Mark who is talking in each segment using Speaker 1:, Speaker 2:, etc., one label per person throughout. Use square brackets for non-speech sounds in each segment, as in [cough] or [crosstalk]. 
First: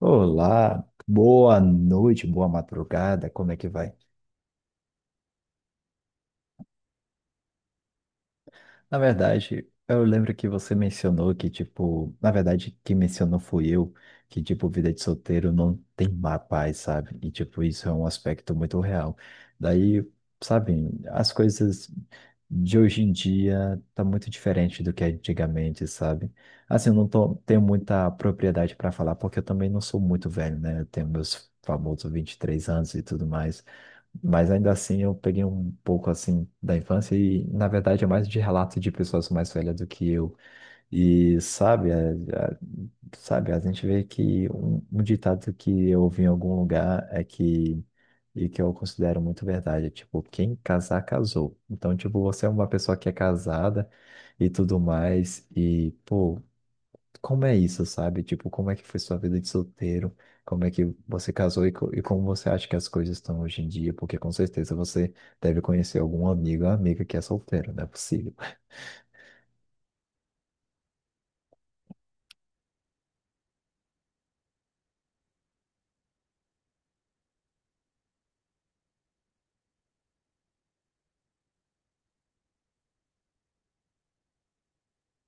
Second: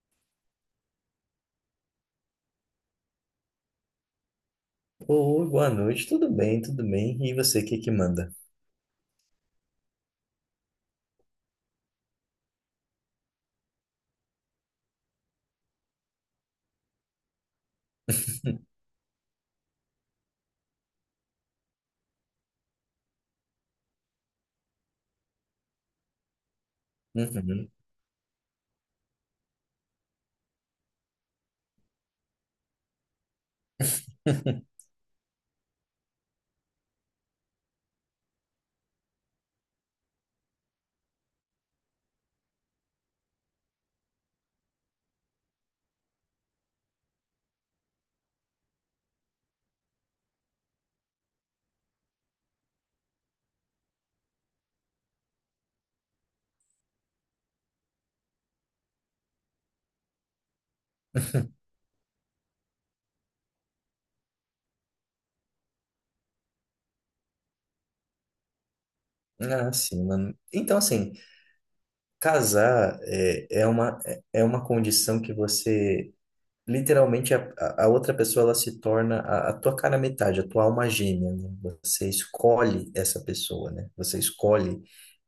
Speaker 1: Olá, boa noite, boa madrugada, como é que vai?
Speaker 2: Oi, boa noite, tudo bem, tudo bem. E você, o que que manda?
Speaker 1: Na verdade, eu lembro que você mencionou que, tipo, na verdade, quem mencionou fui eu, que, tipo, vida de solteiro não tem má paz, sabe? E, tipo, isso é um aspecto muito
Speaker 2: [laughs]
Speaker 1: real. Daí, sabe, as coisas de hoje em dia tá muito diferente do que é antigamente, sabe? Assim, eu não tô, tenho
Speaker 2: Uhum.
Speaker 1: muita propriedade para falar, porque eu também não sou muito velho, né? Eu tenho meus famosos 23 anos e tudo mais. Mas ainda assim eu peguei um pouco assim da infância e na verdade é mais de relato de pessoas mais velhas do que eu. E sabe, a- sabe, a gente vê que um ditado que eu ouvi em algum lugar é que e que eu considero muito verdade, é tipo, quem casar casou. Então, tipo, você é uma pessoa que é casada e tudo mais e pô, como é isso, sabe? Tipo, como é que foi sua vida de solteiro? Como é que você casou e como você acha que as coisas estão hoje em dia? Porque com certeza você deve conhecer algum amigo ou amiga que é solteiro, não é possível.
Speaker 2: Ah, sim, mano. Então, assim, casar é, é uma condição que você literalmente a outra pessoa ela se torna a tua cara metade, a tua alma gêmea, né? Você escolhe essa pessoa, né? Você escolhe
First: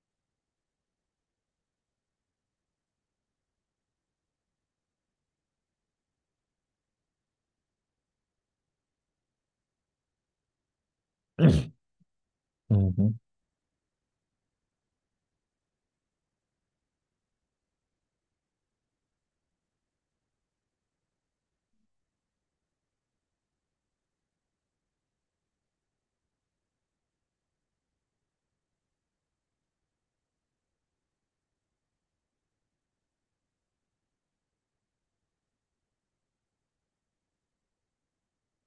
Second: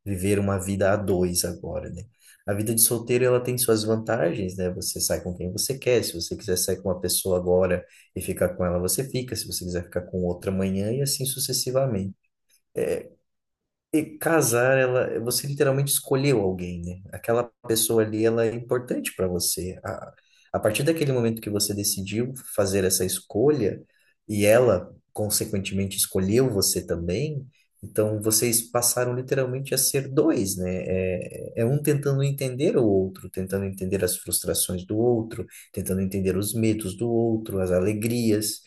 Speaker 2: viver uma vida a dois agora, né? A vida de solteiro ela tem suas vantagens, né? Você sai com quem você quer, se você quiser sair com uma pessoa agora e ficar com ela, você fica, se você quiser ficar com outra amanhã e assim
Speaker 1: [clears throat]
Speaker 2: sucessivamente. É,
Speaker 1: Uhum.
Speaker 2: e casar, ela, você literalmente escolheu alguém, né? Aquela pessoa ali, ela é importante para você. A partir daquele momento que você decidiu fazer essa escolha, e ela, consequentemente, escolheu você também, então vocês passaram literalmente a ser dois, né? É, é um tentando entender o outro, tentando entender as frustrações do outro, tentando entender os medos do outro, as alegrias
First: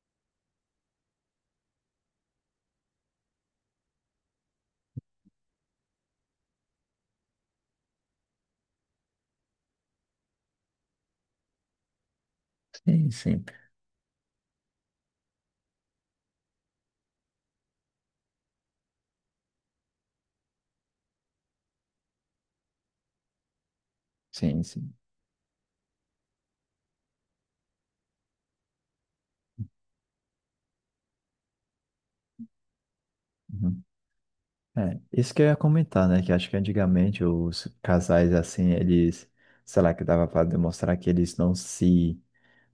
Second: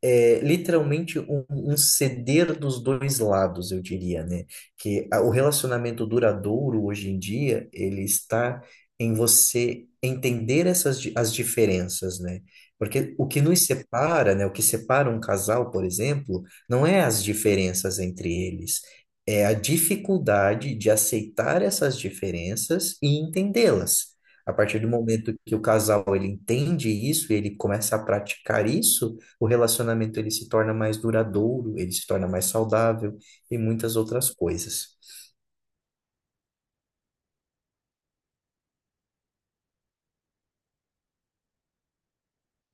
Speaker 2: é literalmente um, um ceder dos dois lados, eu diria, né? O relacionamento duradouro hoje em dia, ele está em você entender as diferenças, né?
Speaker 1: Sim,
Speaker 2: Porque o que
Speaker 1: sim,
Speaker 2: nos separa, né? O que separa um casal, por exemplo, não é as diferenças entre eles, é a dificuldade de aceitar essas diferenças e entendê-las. A
Speaker 1: sim,
Speaker 2: partir do
Speaker 1: sim.
Speaker 2: momento que o casal ele entende isso, ele começa a praticar isso, o relacionamento ele se torna mais duradouro, ele se torna mais saudável e
Speaker 1: Uhum.
Speaker 2: muitas outras coisas.
Speaker 1: É, isso que eu ia comentar, né? Que acho que antigamente os casais, assim, eles, sei lá, que dava para demonstrar que eles não se.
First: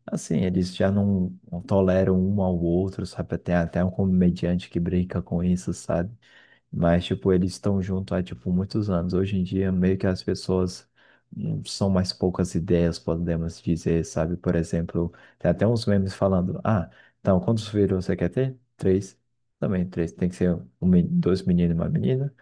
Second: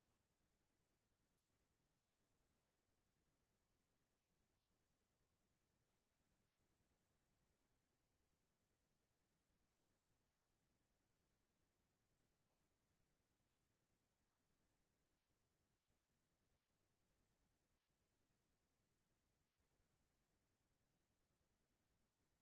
Speaker 1: Assim, eles já não toleram um ao outro, sabe? Tem até um comediante que brinca com isso, sabe? Mas, tipo, eles estão junto há, tipo, muitos anos. Hoje em dia, meio que as pessoas são mais poucas ideias, podemos dizer, sabe? Por exemplo, tem até uns memes falando, ah, então, quantos filhos você quer ter? Três. Também três. Tem que ser dois meninos e uma menina.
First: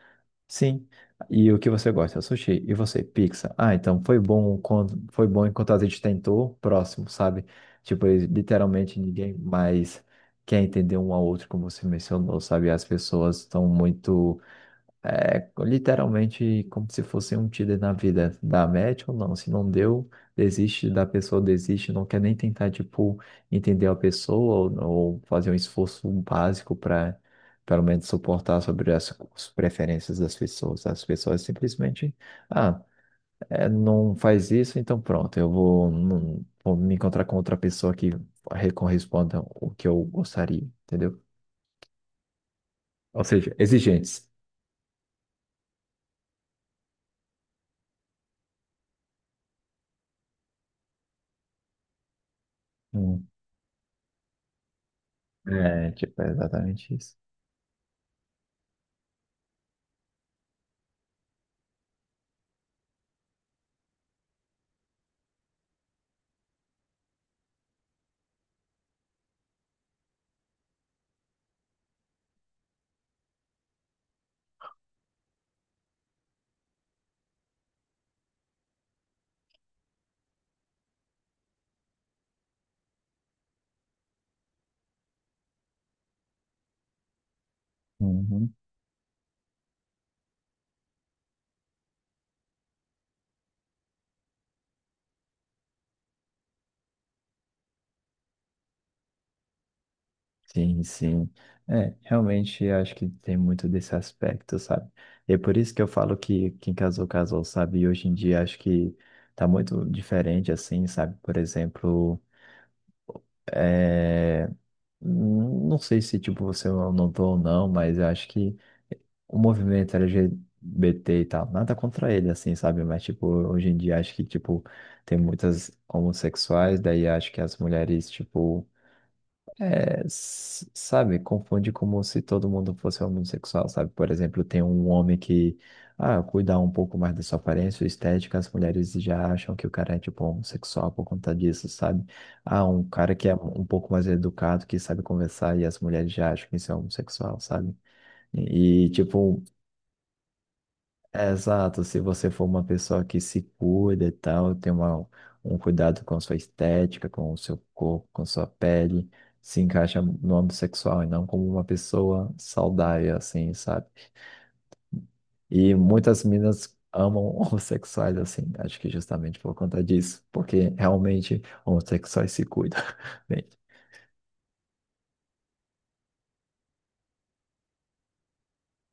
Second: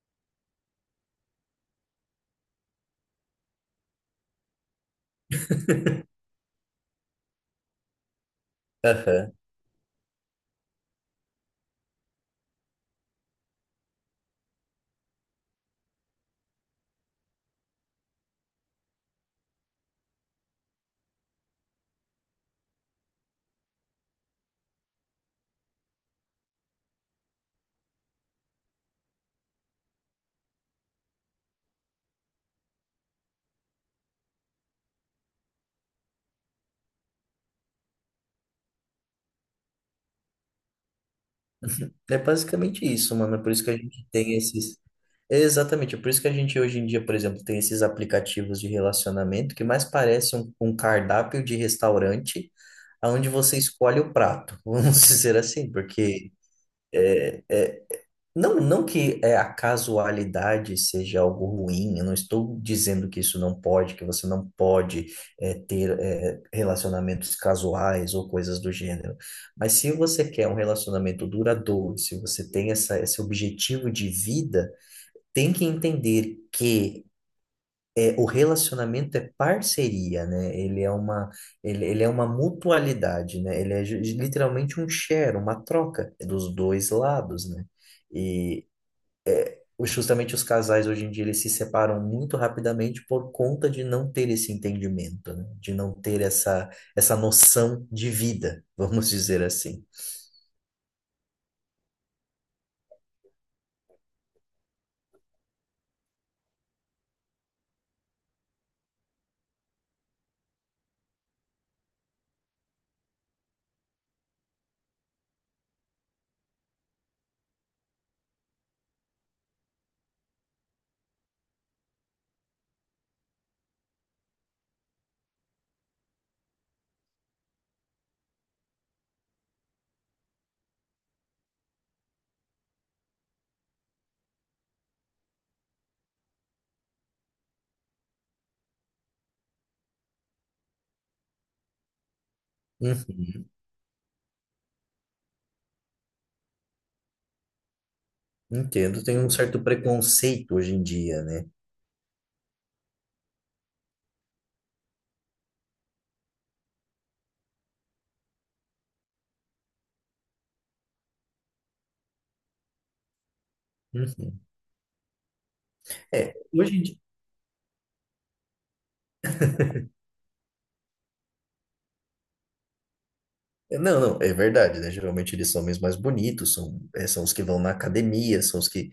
Speaker 1: Sim. E o que você gosta? Sushi. E você? Pizza. Ah, então, foi bom enquanto a gente
Speaker 2: [laughs]
Speaker 1: tentou. Próximo, sabe? Tipo, eles- literalmente
Speaker 2: Aham.
Speaker 1: ninguém mais quer entender um ao outro, como você mencionou, sabe? As pessoas estão muito é literalmente como se fosse um Tinder na vida. Dá match ou não? Se não deu, desiste, não quer nem tentar, tipo, entender a pessoa ou fazer um esforço básico para, pelo menos, suportar sobre as, as preferências das pessoas. As pessoas simplesmente, ah, não faz isso, então pronto, eu vou, não- vou me encontrar com outra pessoa que corresponda o que eu gostaria, entendeu?
Speaker 2: É basicamente isso,
Speaker 1: Ou
Speaker 2: mano. É por
Speaker 1: seja,
Speaker 2: isso que a gente
Speaker 1: exigentes.
Speaker 2: tem esses. É exatamente, é por isso que a gente hoje em dia, por exemplo, tem esses aplicativos de relacionamento que mais parecem um, um cardápio de restaurante,
Speaker 1: Hum.
Speaker 2: onde você escolhe o prato, [laughs] vamos dizer assim,
Speaker 1: É, tipo, é
Speaker 2: porque
Speaker 1: exatamente isso.
Speaker 2: é, não, a casualidade seja algo ruim, eu não estou dizendo que isso não pode, que você não pode é, ter é, relacionamentos casuais ou coisas do gênero. Mas se você quer um relacionamento duradouro, se você tem essa, esse objetivo de vida, tem que entender que é, o relacionamento é parceria, né? Ele é uma, ele é uma mutualidade, né? Ele é literalmente um share, uma troca dos dois lados, né?
Speaker 1: Uhum.
Speaker 2: E justamente os casais hoje em dia eles se separam muito rapidamente por conta de não ter esse entendimento, né? De não ter essa, essa noção de vida, [laughs] vamos dizer assim.
Speaker 1: Sim, sim. É, realmente eu acho que tem muito desse aspecto, sabe? E é por isso que eu falo que quem casou, casou, sabe? E hoje em dia acho que tá muito diferente, assim, sabe? Por exemplo, é... não sei se, tipo, você notou ou não, mas eu acho que o movimento LGBT e tal, nada contra ele, assim, sabe? Mas, tipo, hoje em dia acho que, tipo, tem muitas homossexuais, daí acho que as mulheres, tipo sabe, confunde como se todo mundo fosse homossexual, sabe? Por exemplo, tem um homem que, ah, cuida um pouco mais da sua aparência estética, as mulheres já acham que o cara é, tipo, homossexual por conta disso, sabe? Ah, um
Speaker 2: Uhum,
Speaker 1: cara que é um pouco mais educado, que sabe conversar, e as mulheres já acham que isso é homossexual, sabe?
Speaker 2: entendo, tem um
Speaker 1: Tipo,
Speaker 2: certo preconceito hoje em dia,
Speaker 1: é,
Speaker 2: né?
Speaker 1: exato, se você for uma pessoa que se cuida e tal, tem uma, um cuidado com sua estética, com o seu corpo, com sua pele, se encaixa no âmbito sexual e não como uma pessoa saudável, assim, sabe?
Speaker 2: Uhum.
Speaker 1: E muitas
Speaker 2: É,
Speaker 1: meninas
Speaker 2: hoje em dia.
Speaker 1: amam [laughs] homossexuais, assim, acho que justamente por conta disso, porque realmente homossexuais se cuidam. [laughs] Bem,
Speaker 2: Não, não, é verdade, né? Geralmente eles são mesmo mais bonitos, são, é, são os que vão na academia, são os que.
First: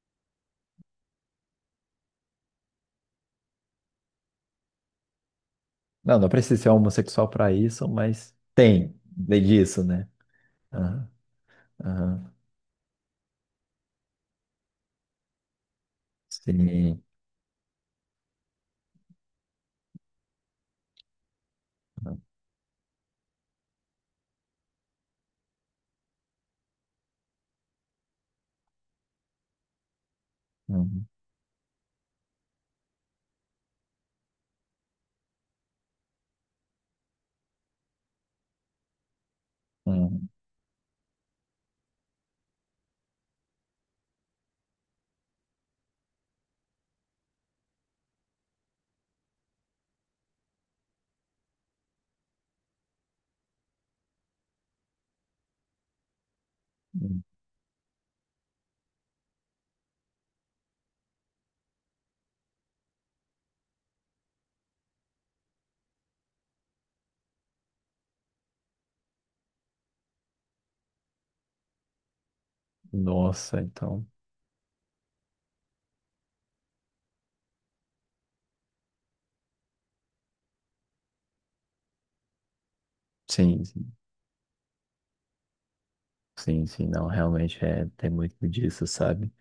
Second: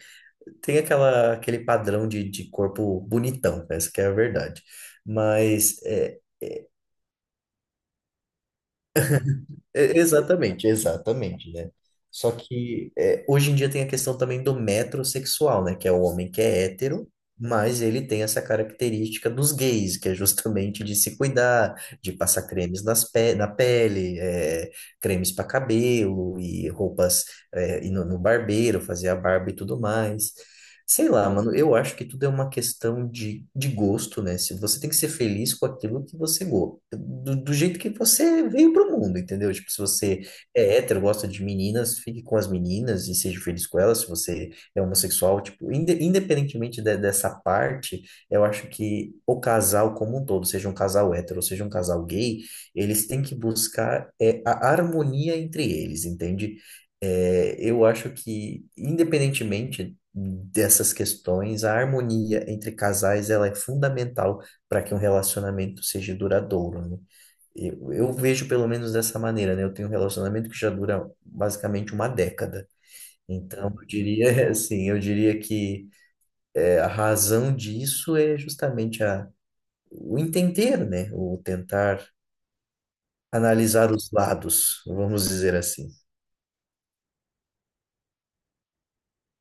Speaker 2: Tem aquela, aquele padrão de corpo bonitão, essa que é a verdade. Mas é,
Speaker 1: não precisa ser homossexual para isso, mas tem disso,
Speaker 2: é,
Speaker 1: né?
Speaker 2: exatamente,
Speaker 1: Aham,
Speaker 2: exatamente, né? Só
Speaker 1: aham,
Speaker 2: que é, hoje em dia tem a questão também do metrosexual, né? Que é o homem que é
Speaker 1: sim.
Speaker 2: hétero, mas ele tem essa característica dos gays, que é justamente de se cuidar, de passar cremes nas pe na pele, é, cremes para cabelo e roupas é, ir no, no barbeiro, fazer a barba e tudo mais.
Speaker 1: Uhum,
Speaker 2: Sei lá, mano, eu acho que tudo é uma questão de gosto, né? Se você tem que ser feliz com aquilo que você gosta, do, do jeito que você veio pro mundo, entendeu? Tipo, se você
Speaker 1: uhum.
Speaker 2: é hétero, gosta de meninas, fique com as meninas e seja feliz com elas. Se você é homossexual, tipo, independentemente dessa parte, eu acho que o casal como um todo, seja um casal hétero, ou seja um casal gay, eles têm que buscar é, a harmonia entre eles, entende?
Speaker 1: Uhum.
Speaker 2: É, eu acho que, independentemente dessas questões, a harmonia entre casais, ela é fundamental para que um relacionamento seja duradouro, né? Eu vejo pelo menos dessa maneira, né? Eu tenho um relacionamento que já dura basicamente uma década.
Speaker 1: Nossa,
Speaker 2: Então, eu
Speaker 1: então.
Speaker 2: diria [laughs] assim, eu diria que é, a razão disso é justamente a, o entender, né? O tentar
Speaker 1: Sim, sim,
Speaker 2: analisar os lados, vamos dizer assim.
Speaker 1: sim, sim, não, realmente é, tem muito disso, sabe?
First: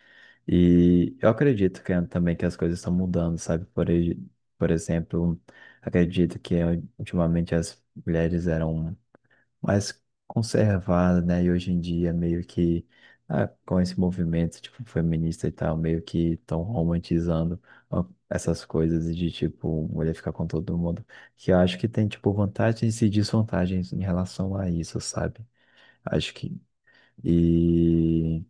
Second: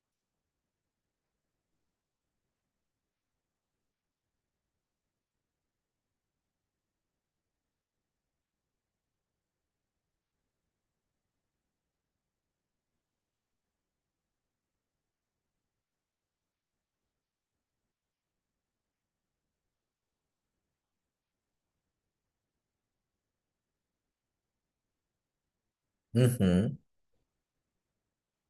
Speaker 1: E eu acredito que é também que as coisas estão mudando, sabe? Por exemplo, acredito que ultimamente as mulheres eram mais conservada, né? E hoje em dia meio que com esse movimento tipo feminista e tal, meio que estão romantizando essas coisas de tipo mulher ficar com todo mundo, que eu acho que tem tipo vantagens e desvantagens em relação a isso, sabe? Acho que
Speaker 2: Uhum.
Speaker 1: e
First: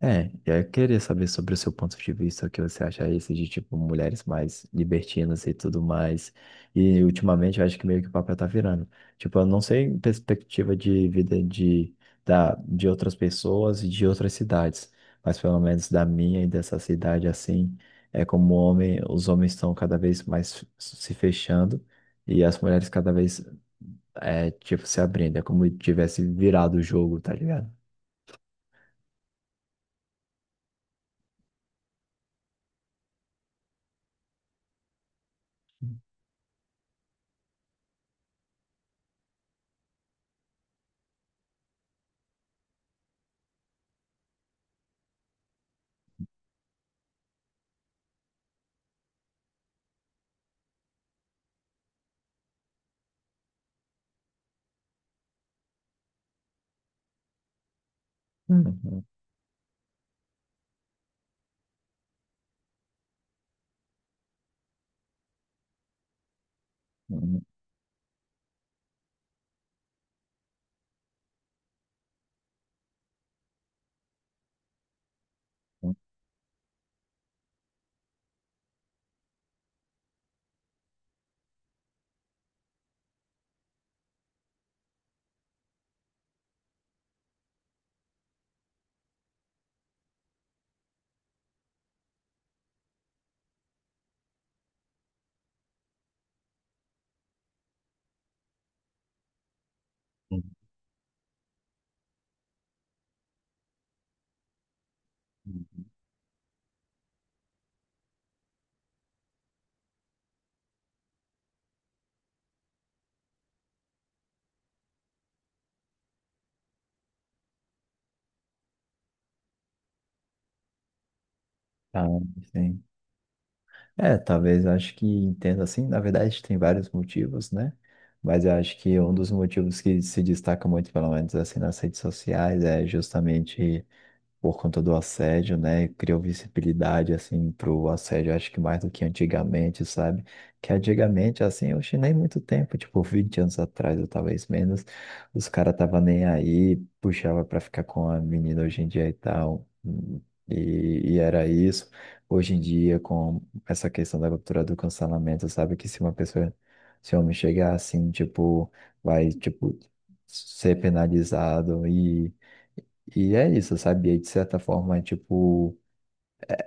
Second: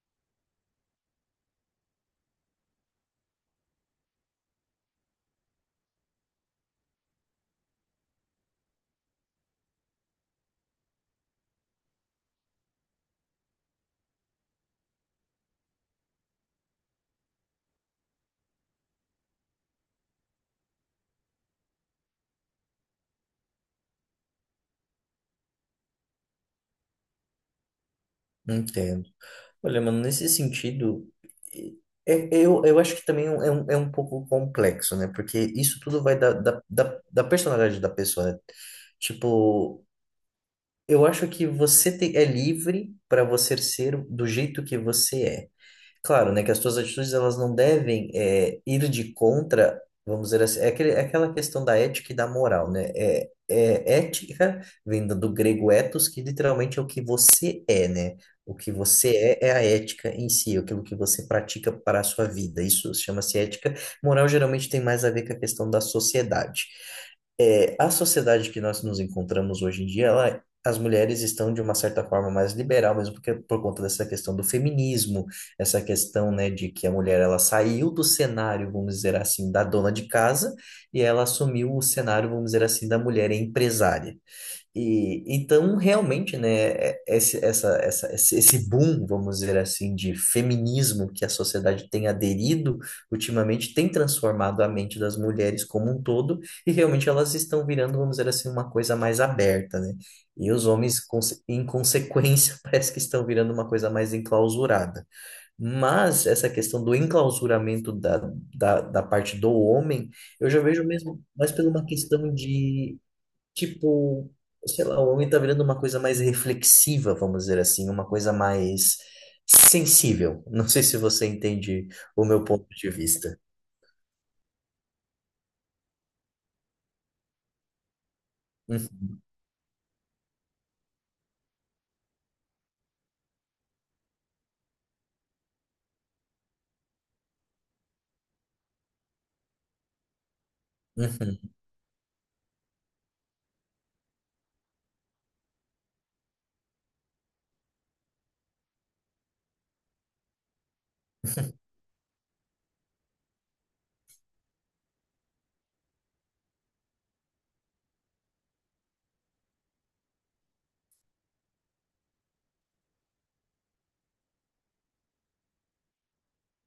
Speaker 1: eu queria saber sobre o seu ponto de vista, o que você acha esse de, tipo, mulheres mais libertinas e tudo mais. E, ultimamente, eu acho que meio que o papel tá virando. Tipo, eu não sei em perspectiva de outras pessoas e de outras cidades, mas pelo menos da minha e dessa cidade, assim, é como homem, os homens estão cada vez mais se fechando e as mulheres cada vez, é, tipo, se abrindo. É como tivesse virado o jogo, tá ligado?
Speaker 2: Entendo. Olha, mano, nesse sentido, é- é, eu acho que também é um pouco complexo, né? Porque isso tudo vai da personalidade da pessoa, né? Tipo, eu acho que você é livre para você ser do jeito que você é. Claro, né, que as tuas atitudes elas não devem é, ir de contra, vamos dizer assim, é, aquele, é aquela questão da ética e da moral, né? É, é ética vem do grego ethos, que literalmente é o que você é, né? O que
Speaker 1: Uhum.
Speaker 2: você é é a ética em si, é aquilo que você pratica para a sua vida. Isso chama-se ética. Moral geralmente tem mais a ver com a questão da sociedade.
Speaker 1: Uhum.
Speaker 2: É, a sociedade que nós nos encontramos hoje em dia, ela, as mulheres estão de uma certa forma mais liberal, mesmo porque por conta dessa questão do feminismo essa
Speaker 1: Uhum,
Speaker 2: questão, né, de que a mulher ela saiu do cenário, vamos dizer assim, da dona de casa e ela assumiu o cenário, vamos dizer assim, da mulher empresária. E então realmente, né, é, esse, esse boom, vamos dizer assim, de feminismo que a sociedade tem aderido ultimamente tem transformado a mente das mulheres como um todo e realmente elas estão virando, vamos dizer assim, uma coisa mais aberta, né?
Speaker 1: uhum.
Speaker 2: E os homens, em consequência, [laughs] parece que estão virando uma coisa mais enclausurada. Mas essa questão do enclausuramento da, da parte do homem, eu já vejo mesmo mais por uma questão de, tipo, sei lá, o homem tá virando uma coisa mais reflexiva, vamos dizer assim, uma coisa mais sensível. Não sei se você entende
Speaker 1: Ah,
Speaker 2: o meu ponto
Speaker 1: sim.
Speaker 2: de vista.
Speaker 1: É, talvez eu acho que entenda assim. Na verdade, tem vários motivos, né? Mas
Speaker 2: [laughs]
Speaker 1: eu acho que um
Speaker 2: Uhum,
Speaker 1: dos motivos que se destaca muito, pelo menos assim, nas redes sociais, é justamente por conta do assédio, né? Criou visibilidade, assim, pro assédio, acho que mais do que antigamente, sabe? Que antigamente,
Speaker 2: uhum,
Speaker 1: assim, eu achei nem muito tempo, tipo, 20 anos atrás, ou talvez menos, os caras tava nem aí, puxava pra ficar com a menina hoje em dia e tal. E era isso. Hoje em dia, com essa questão da cultura do cancelamento, sabe? Que se uma pessoa, se um homem chegar assim, tipo, vai, tipo, ser penalizado e é isso, sabe? E aí, de certa forma, é, tipo,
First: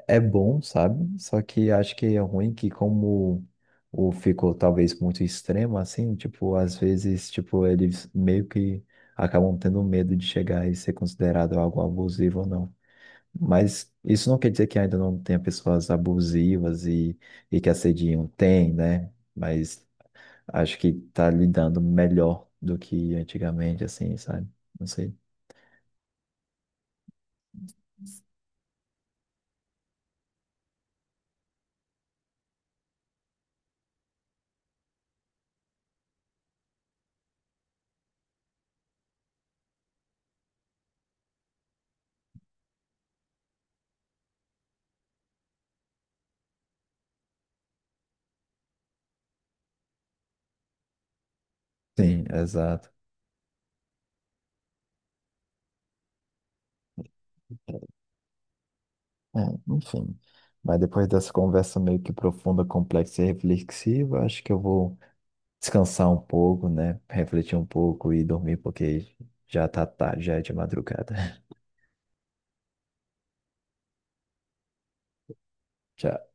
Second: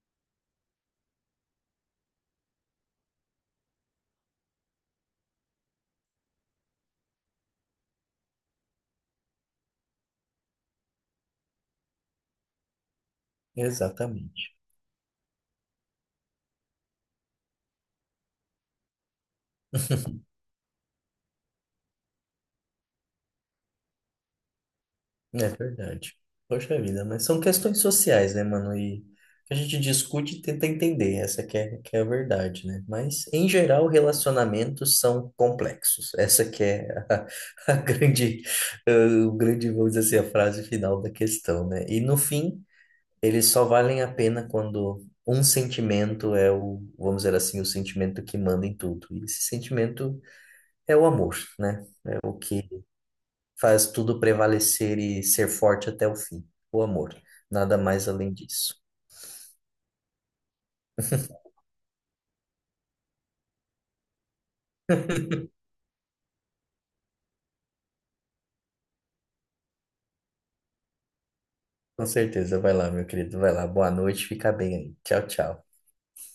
Speaker 1: é bom, sabe? Só que acho que é ruim que como o ficou talvez muito extremo, assim, tipo, às vezes, tipo, eles meio que acabam tendo medo de chegar e ser considerado algo abusivo ou não. Mas isso não quer
Speaker 2: exatamente.
Speaker 1: dizer que ainda não tenha pessoas abusivas e que assediam. Tem, né? Mas
Speaker 2: [laughs]
Speaker 1: acho que tá lidando melhor do que antigamente, assim, sabe? Não sei.
Speaker 2: É verdade. Poxa vida, mas são questões sociais, né, mano? E a gente discute e tenta entender, essa que é a verdade, né? Mas, em geral, relacionamentos são complexos. Essa que é a, [laughs] a grande, eh, o grande, vamos dizer assim, a frase final da questão, né? E, no fim, eles só valem a pena quando um sentimento é o, vamos dizer assim, o sentimento que manda em tudo. E esse sentimento é o amor, né? É
Speaker 1: Sim,
Speaker 2: o que
Speaker 1: exato.
Speaker 2: faz tudo prevalecer e ser forte até o fim. O amor. Nada mais além disso.
Speaker 1: É, enfim. Mas depois dessa conversa meio que profunda, complexa e reflexiva, acho que eu vou
Speaker 2: [laughs]
Speaker 1: descansar um pouco, né? Refletir um pouco e dormir, porque já tá tarde, já é de madrugada. [laughs]
Speaker 2: Com certeza. Vai lá, meu querido. Vai lá. Boa noite. Fica bem aí. Tchau, tchau.
Speaker 1: Tchau.